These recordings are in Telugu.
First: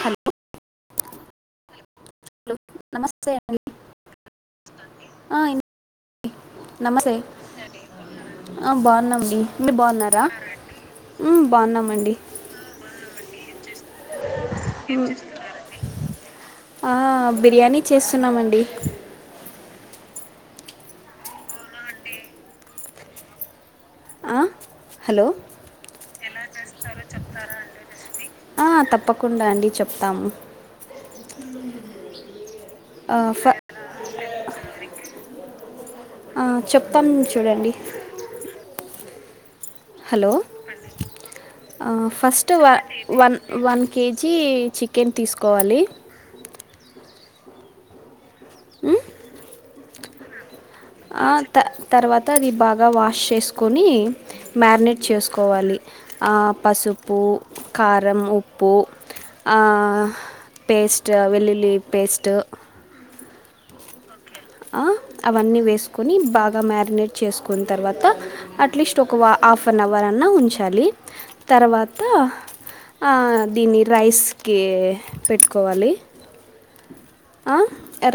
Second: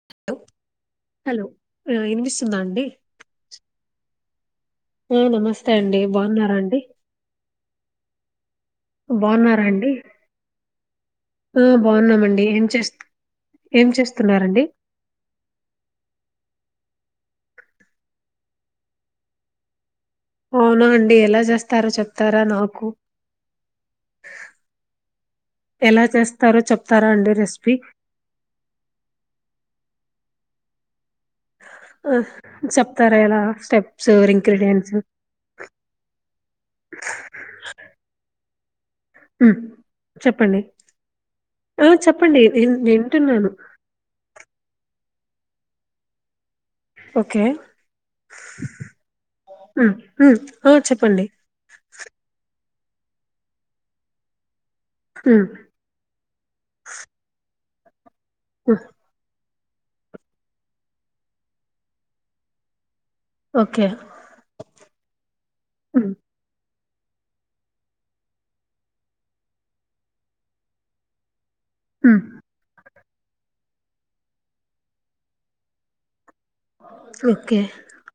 హలో హలో ఆ ఇనిపిస్తుందా అండి నమస్తే అండి ఆ నమస్తే అండి బాగున్నారా అండి నమస్తే ఆ, బాగున్నామండి బాగున్నారా మీరు అండి బాగున్నారా ఆ బాగున్నామండి ఏం చేస్త ఏం చేస్త తిన్నారండి ఆ బిర్యానీ చేస్తున్నామండి అవునా అండి ఎలా చేస్తారో చెప్తారా నాకు ఆ, హలో ఎలా చేస్తారో చెప్తారా అండి రెసిపీ తాము ఆ ఆ, చెప్తారా ఎలా ఫ- స్టెప్స్ రింక్రిడియంట్స్ ఆ, చెప్తాం చూడండి హలో ఆ చెప్పండి ఫస్ట్ నేను వన్ వన్ వింటున్నాను వన్ కేజీ చి కెన్ తీసుకోవాలి ఓకే ఉమ్ ఉం హు ఆ త తర్వాత అది బా గా వాష్ చేసుకొని మ్యారినేట్ ఉమ్, చేసుకోవాలి ఆ పసుపు కారు రం ఉప్పు ఉమ్, ఆ పేస్ట్ వెళ్లుల్లి పేస్ట్ ఓకే ఆ అవన్నీ ఉమ్, వేసుకొని బాగా మారి మినట్ చేసుకున్న తర్వాత అట్లీస్ట్ ఒక హాఫ్ అన్ అవర్ అన్నా ఉంచాలి తర్వాత ఉమ్, దీన్ని రైస్కి పెట్టుకోవాలి ఆ ఓకే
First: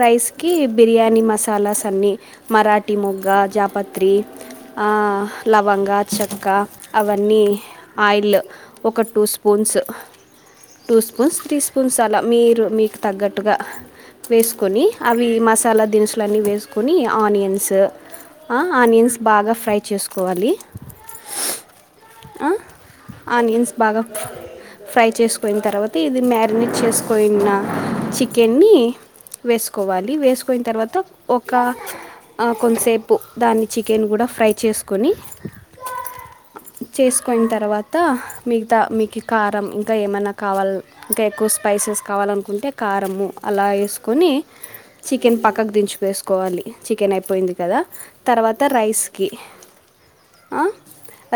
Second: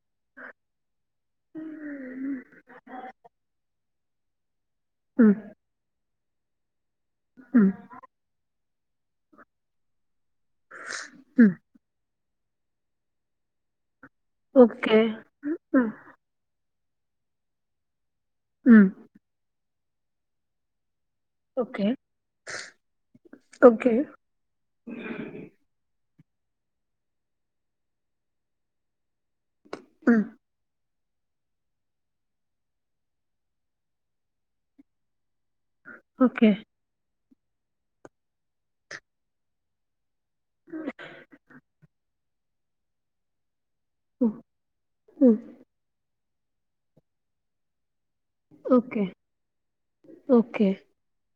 రైస్ కి బిర్యానీ మసాలాస్ అన్నీ మరాఠీ మొగ్గ జాపత్రి ఆ ఉమ్, లవంగాలు చెక్క అవన్నీ ఉమ్, ఆయిల్లొ ఒక టూ స్పూన్స్ టూ స్పూన్స్ ఉమ్, త్రీ స్పూన్స్ అలా మీరు మీకు తగ్గట్టుగా వేసుకొని ఓకే అవి ఉమ్, మసాలా దినుసులన్నీ వేసు కొన్ని ఆనియన్స్ ఉమ్ ఆనియన్స్ బాగా ఫ్రై చేసుకోవాలి ఓకే ఆనియన్స్ ఓకే బాగా ఫ్రై చేసుకుయి తర్వాత తే ఇది మ్యారినేట్ చేసుకుయిన చికెన్ని వేసుకోవాలి ఉమ్ వేసుకొయిన తర్వాత ఒక కొంతసేపు దాన్ని చికెన్ కూడా ఫ్రై చేసుకొని ఓకే కొయిన తర్వాత మిగతా మీకి కారం ఇంకా ఏమన్నా కావల్ ఇంకా ఎక్కువ స్పైసెస్ కావాలనుకు ఉంటే కారము అలా ఏ సుకొని ఉమ్, చికెన్ ఉమ్, పక్కకు దించిపేసు కోవాలి చికెన్ అయిపోయింది కదా తర్వాత ఓకే రైస్ కి ఆ ఓకే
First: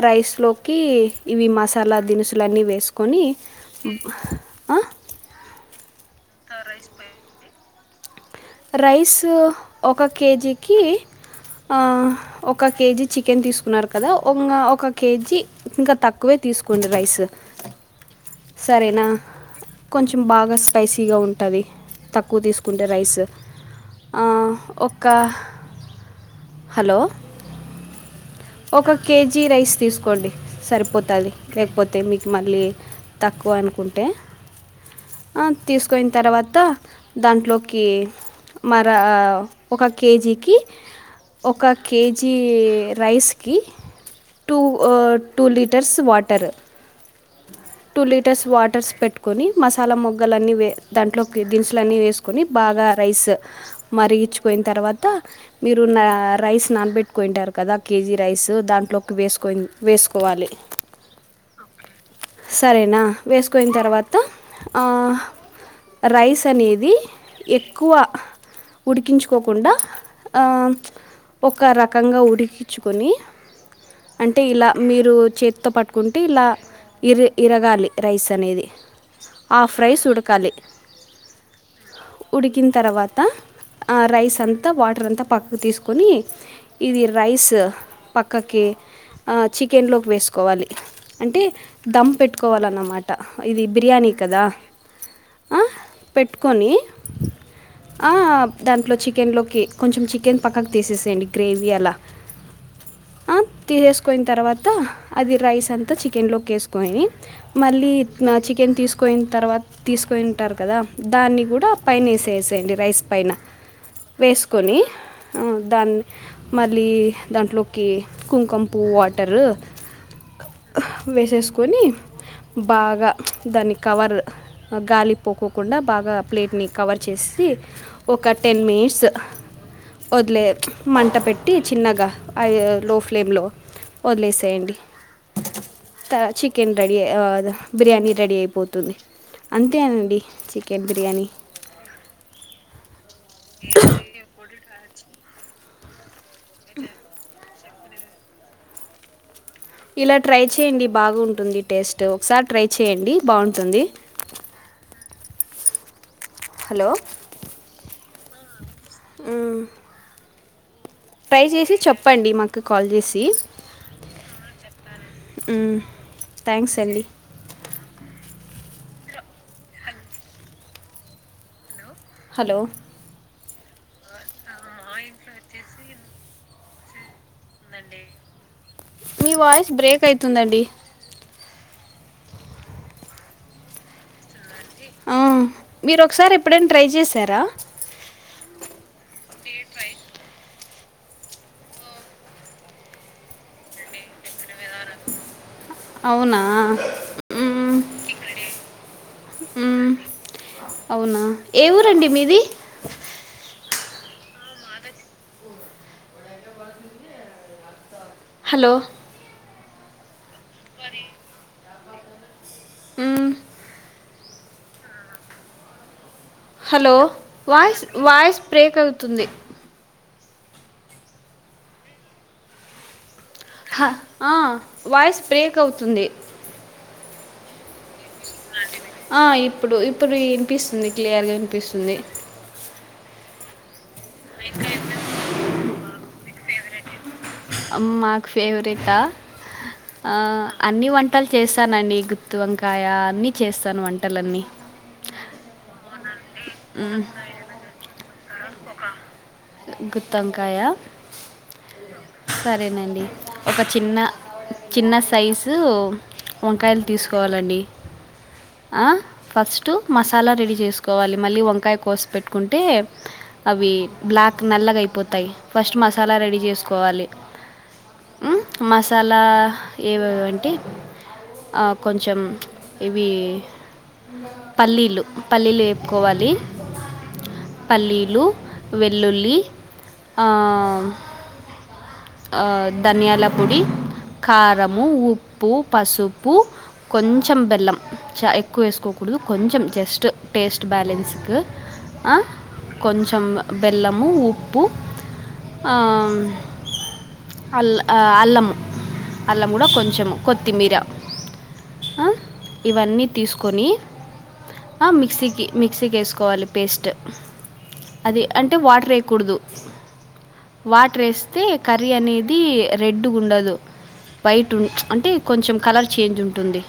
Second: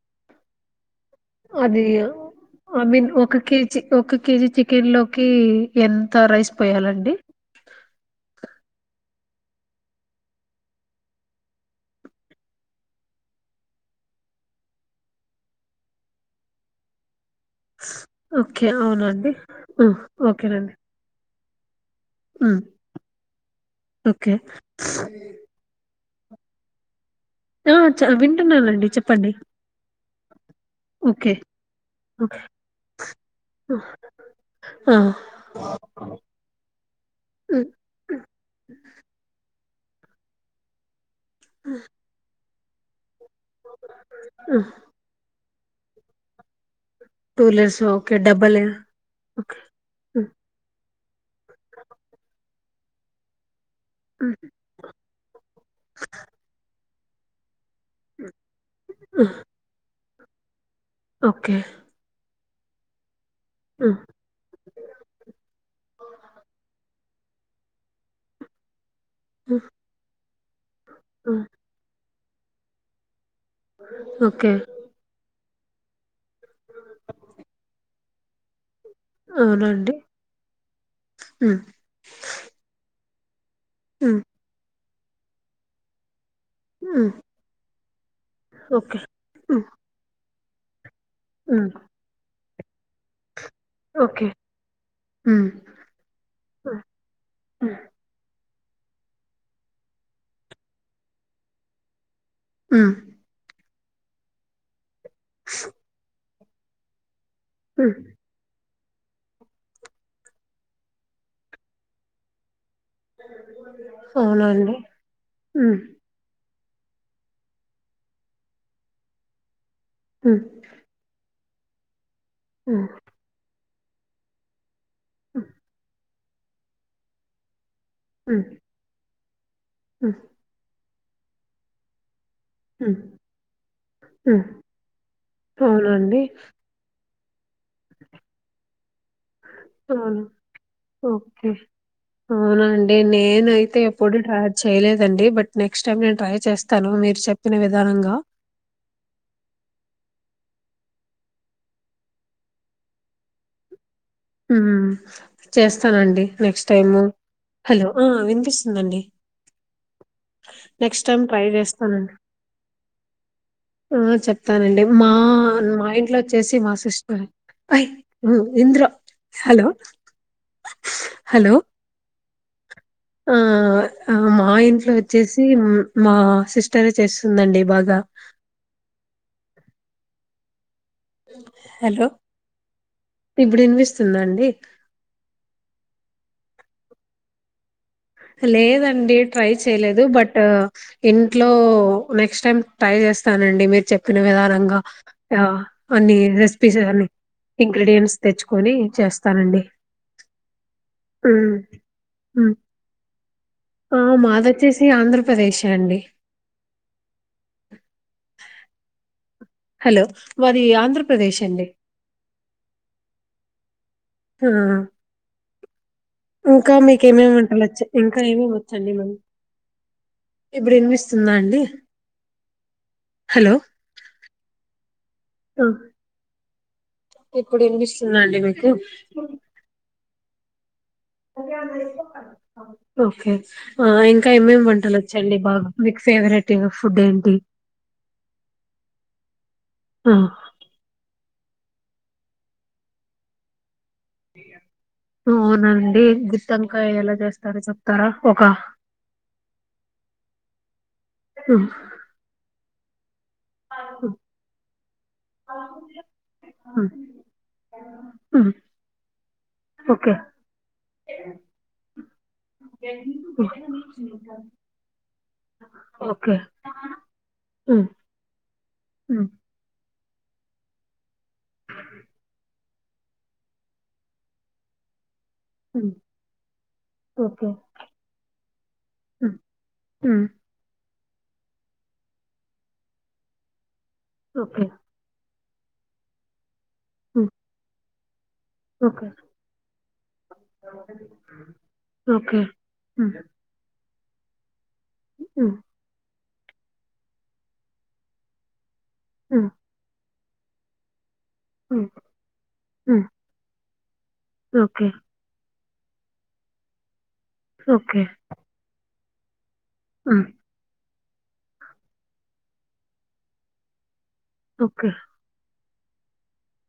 రైస్ లోకి అది ఐ మీన్ ఒక కేజీ ఒక కేజీ ఆ, చికెన్ లోకి ఎంత రైస్ పొయ్యాలండి రైస్ ఒక కేజీకి ఆ ఒక కేజీ చికెన్ తీసుకున్నారు కదా ఒంగ ఒక కేజీ ఇంకా తక్కువే తీసుకోండి రైస్ ఓకే సరేనా అవునండి ఉ ఓకేనండి టది తక్కువ ఉమ్, తీసుకుంటే రైస్ ఆ ఓకే ఒక్క హలో [unintelligible] వింటున్నానండి ఒక చెప్పండి కేజీ రైస్ తీసుకోండి ఓకే సరిపోతాది లేకపోతే మీకు మళ్ళీ తక్కువ అనుకుంటే ఆ తీసుకోయిన తరవాత ఉమ్, దాంట్లోకి మర ఒక కేజీకి ఒక కేజీ ఈ రైస్ కి టూ ఉమ్, ఓ two litres water two litres two okay litres double waters పెట్టుకొని ఓకే మసాలా ఉమ్, మొగ్గలన్నీ వే దాంట్లో దినుసులన్నీ వేసుకొని బాగా రైస్ ఉమ్, మరిగిచ్చుపోయిన తరవాత మీరు నా రైస్ నానబెట్ కొయింటారు కదా కేజీ రైస్ దాంట్లోకి ఉమ్, వేసుకొయిన్ వేసు కోవాలి ఓకే సరేనా వేసుకోయిన ఉమ్, తరవాత రైస్ అనేది ఎక్కువ ఉమ్, ఉడికించుకోకుండా ఆ ఉమ్, ఒక రక్ కంగా ఉడికిచ్చుకొని అంటే ఓకే ఇలా మీరు చే తో పట్టుకుంటే ఇలా ఇర్ ఇరగాలి రైస్ అనేది హాఫ్ అవునండి రైస్ ఉడకాలి ఉమ్, ఉడికిన తరవా త ఆ ఉమ్, రైస్ అంతా వాట్ ట్ర్ అంతా పక్కకు తీసుకొని ఇది ఉమ్, రైస్ పక్కకి ఆ ఓకే చికెన్ లోకి వేసు కోవాలి అంటే ఉమ్ దమ్ పెట్టు కోవాలన్నమాట ఇది బిర్యానీ ఓకే కదా ఉమ్ హా పెట్టుకొని ఉమ్ ఉమ్ దాంట్లో చికెన్లోకి కొంచెం చికెన్ పక్కకు తీసేసేయండి గ్రేవీ అలా హు తీసేసుకోయిన తర్వాత అది రైస్ అంత చికెన్ లోకి ఎసుకొని మళ్ళీ ఉమ్, చికెన్ తీసు కోయిన తర్వాత తీసుకుంటారు కదా దాన్ని కూడా పైన వేసేసేయండి రైస్ పైన అవునండి వేసుకొని ఉమ్ దాన్ని మళ్ళీ దాంట్లోకి కుంకం పువ్వు వాటరు హు వేసేసుకొని బాగా దానికి కవరు గాలి పోకోకుండా బాగా ప్లేట్ ని కవర్ చేసేసి ఒక ఉమ్ టెన్ మిట్స్ ఉమ్ వదిలేయా మంట పెట్టి చిన్నగా హై లో ఉమ్ ఫ్లేమ్లో ఉమ్ వదిలేసేయండి అవునండి ఆ అది బిర్యానీ రెడీ అయిపోతుంది అంతేనండి అవును చికెన్ బిర్యానీ ఓకే అవునా అండి నేనయితే ఎప్పుడు టార్ చేయలేదండి బట్ నెక్ట్ టైమ్ నేను ట్రే చేస్తాను మీరు చెప్ప చెప్పిన విధానంగా ఇలా ట్రై చేయండి బాగుంటుంది టేస్ట్ ఒకసారి ట్రై చేయండి బాగుంటుంది హు చేస్తానండి నెక్స్ట్ టైము హలో ఆ వినిపిస్ ఊ [inaudible] నెక్స్ట్ టైం ట్రై చేస్తానండి మాకు కాల్ చేసి చెప్తానండి మా మ్మ్. మా ఇంట్లో వచ్చేసి మా థ్యాంక్స్ సిస్ అండి అయ ఇంద్ర హలో హలో హలో ఆ మా ఇంట్లో వచ్చేసి మా సిస్టరే చేస్తుందండి బాగా మీ వాయిస్ బ్రేక్ అయితుందండి హలో ఇప్పుడు వినిపిస్తుంద అండి మీరు ఒకసారి ఎప్పుడైనా ట్రై చేశారా లేదం నుండి ట్రై చేయలేదు బట్ ఇంట్లో నెక్స్ట్ టైమ్ ట్రై చేస్తానండి మీరు చెప్పిన విధానంగా అన్ని అవునా రెసిపీస్ అ మ్మ్. ఇంగ్రీడియంట్స్ తెచ్చుకొని చేస్తానండి మ్మ్. అవునా ఏ ఊరండి [inaudible] ఆ మాది వచ్చేసి ఆంధ్రప్రదేశే అండి హలో హలో మాది ఆంధ్రప్రదేశ్ అండి అవు హ ఇంకా హలో మీకేమేమి వంటాలచ్చ వాయిస్ ఇంకా వాయిస్ ఏమేవ బ్రేక్ వచ్చండి మీ అవుతుంది ఇప్పుడు విన్మిస్తుందా అండి హలో హ ఆ వాయిస్ బ్రేక్ ఆ! అవుతుంది ఇప్పుడు వి ఆ ఇప్పుడు ఇప్పుడు పిస్ తుంది స అన్నా ఓకే ఇంకా ఏమేమి వంటలు వచ్చండి బాగా మీకు ఫేవరెట్ ఫుడ్ ఏంటి మాకు ఫేవరెట్ అ ఆ అన్ని వంటలు చేస్తానండి గుత్తి వంకాయ అన్నిీ చేస్తాను అంట అవునండి గుత్తు వంకాయ ఎలా జ చేస్తారు చెప్తారా ఒక గుత్తమ్ కాయా ఉమ్, సరేనండి ఒక చిన్న ఉమ్, చిన్న సైజు వంకాయలు ఉమ్, తీసుకోవాలండి ఉమ్, అ ఫస్టు ఓకే మసాలా రెడీ చేసుకోవాలి మళ్ళీ వంకాయ కోసిపెట్ ఉమ్, ట్ మె ఓకే [inaudible] ల ఉమ్, మసాలా ఉమ్, ఏవ అంటే కొంచెం ఇవి పల్లీలు పల్లీలు ఉమ్, వేపుకోవాలి ఓకే పల్లీలు వెల్లుల్లి ఉమ్, ఉమ్, ధనియాల పొడి ఓకే కారము ఉప్పు పప్పు పసుపు ఉమ్, కొంచెం బెల్లం చాయి కు ఓకే ఏసుకోకూడదు కొంచెం జస్ట్ టేస్ట్ బాలన్సు కు అ ఓకే ఉమ్, కొంచం బెల్లం నువు ప్పు ఉమ్, ఆ అల్ ఆ అల్లము అలా ఉమ్, కూడా కొంచము కొత్తిమీర ఉమ్, ఉమ్, ఇవన్నీ తీసుకొని ఆ ఓకే మిక్సికి మిక్సీకి వేసుకోవాలి పేస్ట్ అదే అంటే వాటర్ ఎ కు కూడుదు ఆ వాట రేస్ అ కర్రీ అనేది రెడ్డు ఉండదు వైట్ ఉ ఓకే అంటే కొంచెం కలర్ చేంజ్ ఉంటుంది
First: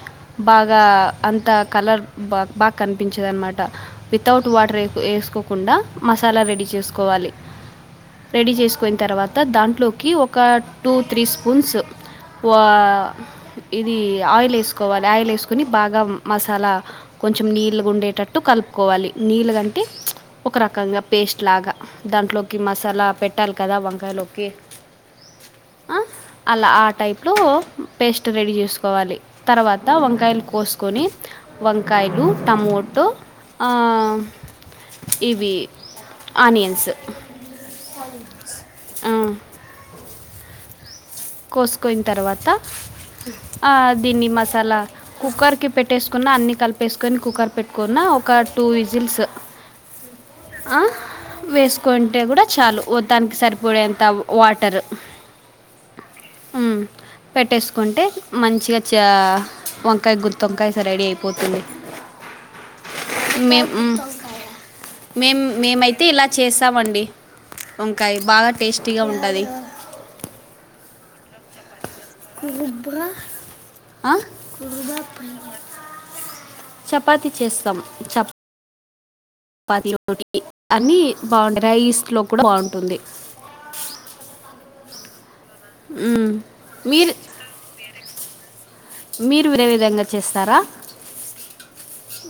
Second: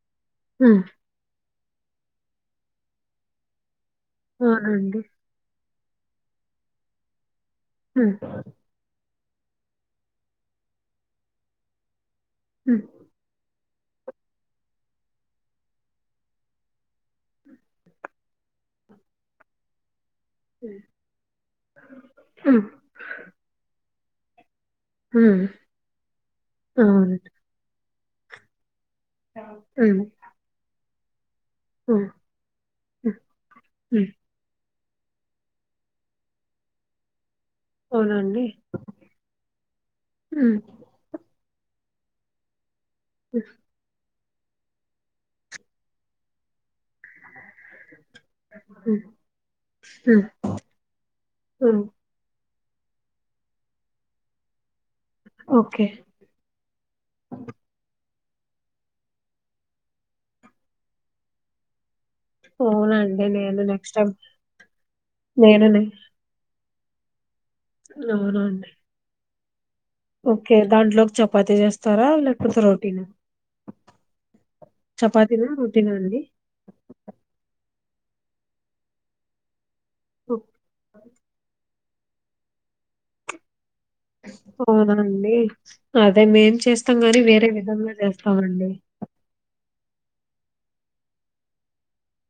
బాగా ఉమ్, అంతా కలర్ బా బాగా కనిపించేది అన్నమాట వితౌట్ వాటర్ వ అవునండి వేసుకోకుండా మసాలా రెడీ చేసుకోవాలి ఉమ్, రెడీ చేసుకున తర్వాత తర్త దాంట్లోకి ఒక టూ త్రీ స్పూన్స్ వా ఉమ్, ఇది ఆయిల్ వేసుకోవాలి ఆయిల్ వేసుకొని బాగా మసాలా కొంచెం నీళ్ళగా ఉండేటట్టు కలుపుకోవాలి నీళ్ళుగాంటే ఒక రకంగా పేస్ట్ లాగా దాంట్లోకి ఉమ్. మసాలా పెట్టాలి కదా వంక కలో ఓకే హ్మ్ ఆ అలా ఆ అవును. టైప్ లో పేస్ట్ రడీ చేసుకు కోవాలి తర్వాత హ్మ్. వంకాయలు కోసు కొని హ్మ్. వంకాయలు టమోటో హ్మ్. హ్మ్. ఇవి ఆనియన్స్ అవునండి ఆ హ కోసుకోయిన తర్వాత హ్మ్. ఆ దిని మగ్ అసలా కుక్కర్ కి పెట్టేసుకున్న అన్ని కలిపి కలిపేసుకొని కుక్కర్ పెట్టుకున్న ఒక టూ హ్మ్. విజిల్స్ హ్మ్. హ్మ్. వేసుకుంటే కూడా చాలు దానికి సరిపోయేంత వాటర్ ఓహ్ పెట్టేసుకుంటే మంచిగా చ వంకాయ గుర్తువంకాయ రెడీ అయిపోతుంది అవునండి. మే నేను నెక్స్ట్ టైమ్ మేం నేను నె మేమైతే ఇలా చేస్త వస్తామని వంకాయ బాగా అవునండి. టేస్టీగా ఉంటది ఓకే దాంట్లోకి చపాతి జస్త హా చపాతీనా? రోటీనా అండి? చపాతి చేస్తాం చెప్ చపాతి ఓహ్! అన్ని బాగుండేయి రైస్ లోకి కూడా బాగుంటుంది అవునండి అదే మ్మ్. మేం చేస్తాం మీరు గానీ వేరే విధంలో చేస్తామండి మీరు వేరే విధంగా చేస్తారా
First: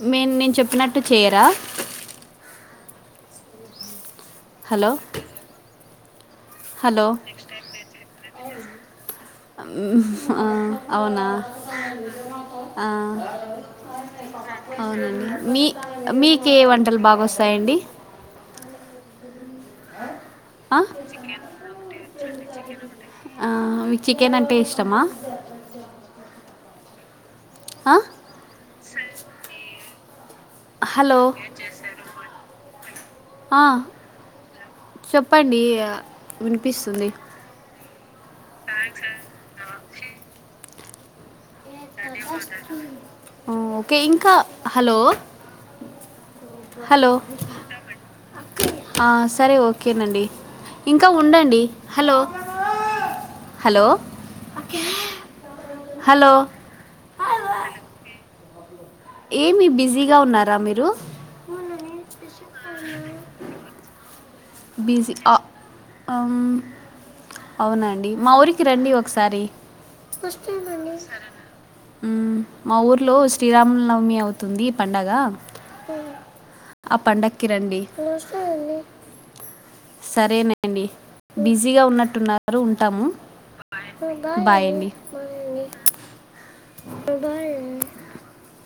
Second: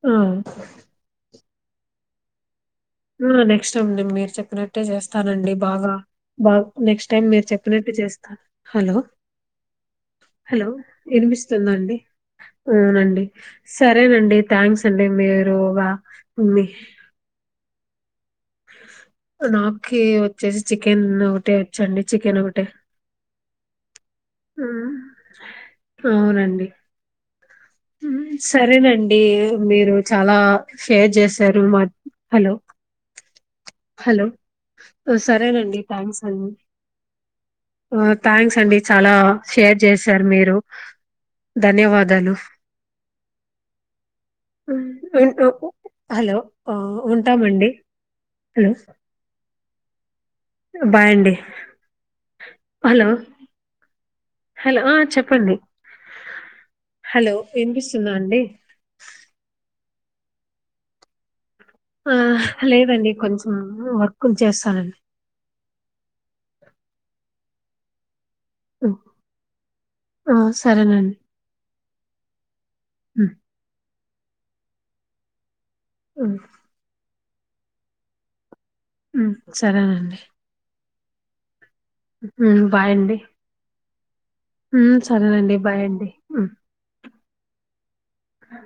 ఆ! మేం నేను చెప్పినట్టు చేయరా నెక్స్ట్ అండి మీరు చెప్పినట్టే హలో చేస్తానండి బాగా బా హలో నెక్స్ట్ టైం మీరు చెప్పినట్టు చేస్తారు హలో మ్మ్. ఆ, హలో అవునా వినిపిస్తుందండి ఆ, అవునండి సరేనండి థ్యాంక్స్ అండి అవునండి మీరు మీ మీకు ఏ వంటలు బాగా వస్తాయండి [inaudible] నాకి వచ్చేసి ఆ? చికెన్ ఒకటే వచ్చండి చికెన్ ఒకటే ఆ మీ ఉమ్ అవునండి ఆ? ఉమ్ సరేనండి మీరు చాలా షేర్ హలో చేశారు మా హలో ఆ హలో! చెప్పండి సరేనండి. థ్యాంక్స్ అండి. వినిపిస్తుంది ఆ థ్యాంక్స్ అండి చాలా షేర్ చేశారు మీరు ధన్యవాదాలు ఆ, ఓకే ఇంకా హలో హలో హలో ఉంటామండి హలో! ఆ సరే సరే ఓకే నండి బాయ్ అండి హలో హలో హలో చెప్పండి హలో హలో వినిపిస్తుందా అండి ఏమి బిజీగా ఉన్నారా మీరు ఆ లేదండి కొంచెం వర్క్ కొంచేస్తానండి ఉమ్ అవునండి మా ఊరికి రండి హ్మ్. ఒకసారి ఆ! సరేనండి. ఉమ్ మా ఊర్లో హ్మ్. శ్రీరాముల నవమియ అవుతుంది పండగ హ్మ్. ఆ పండ క్కి రండి ఉమ్ సరేనండి బిజి బిజీగా ఉన్నట్టున్నారు ఉంటాము బాయ్ బాయ్ అండి హమ్ బాయ్ సరేనండి బాయ్ అండి [unintelligible] అ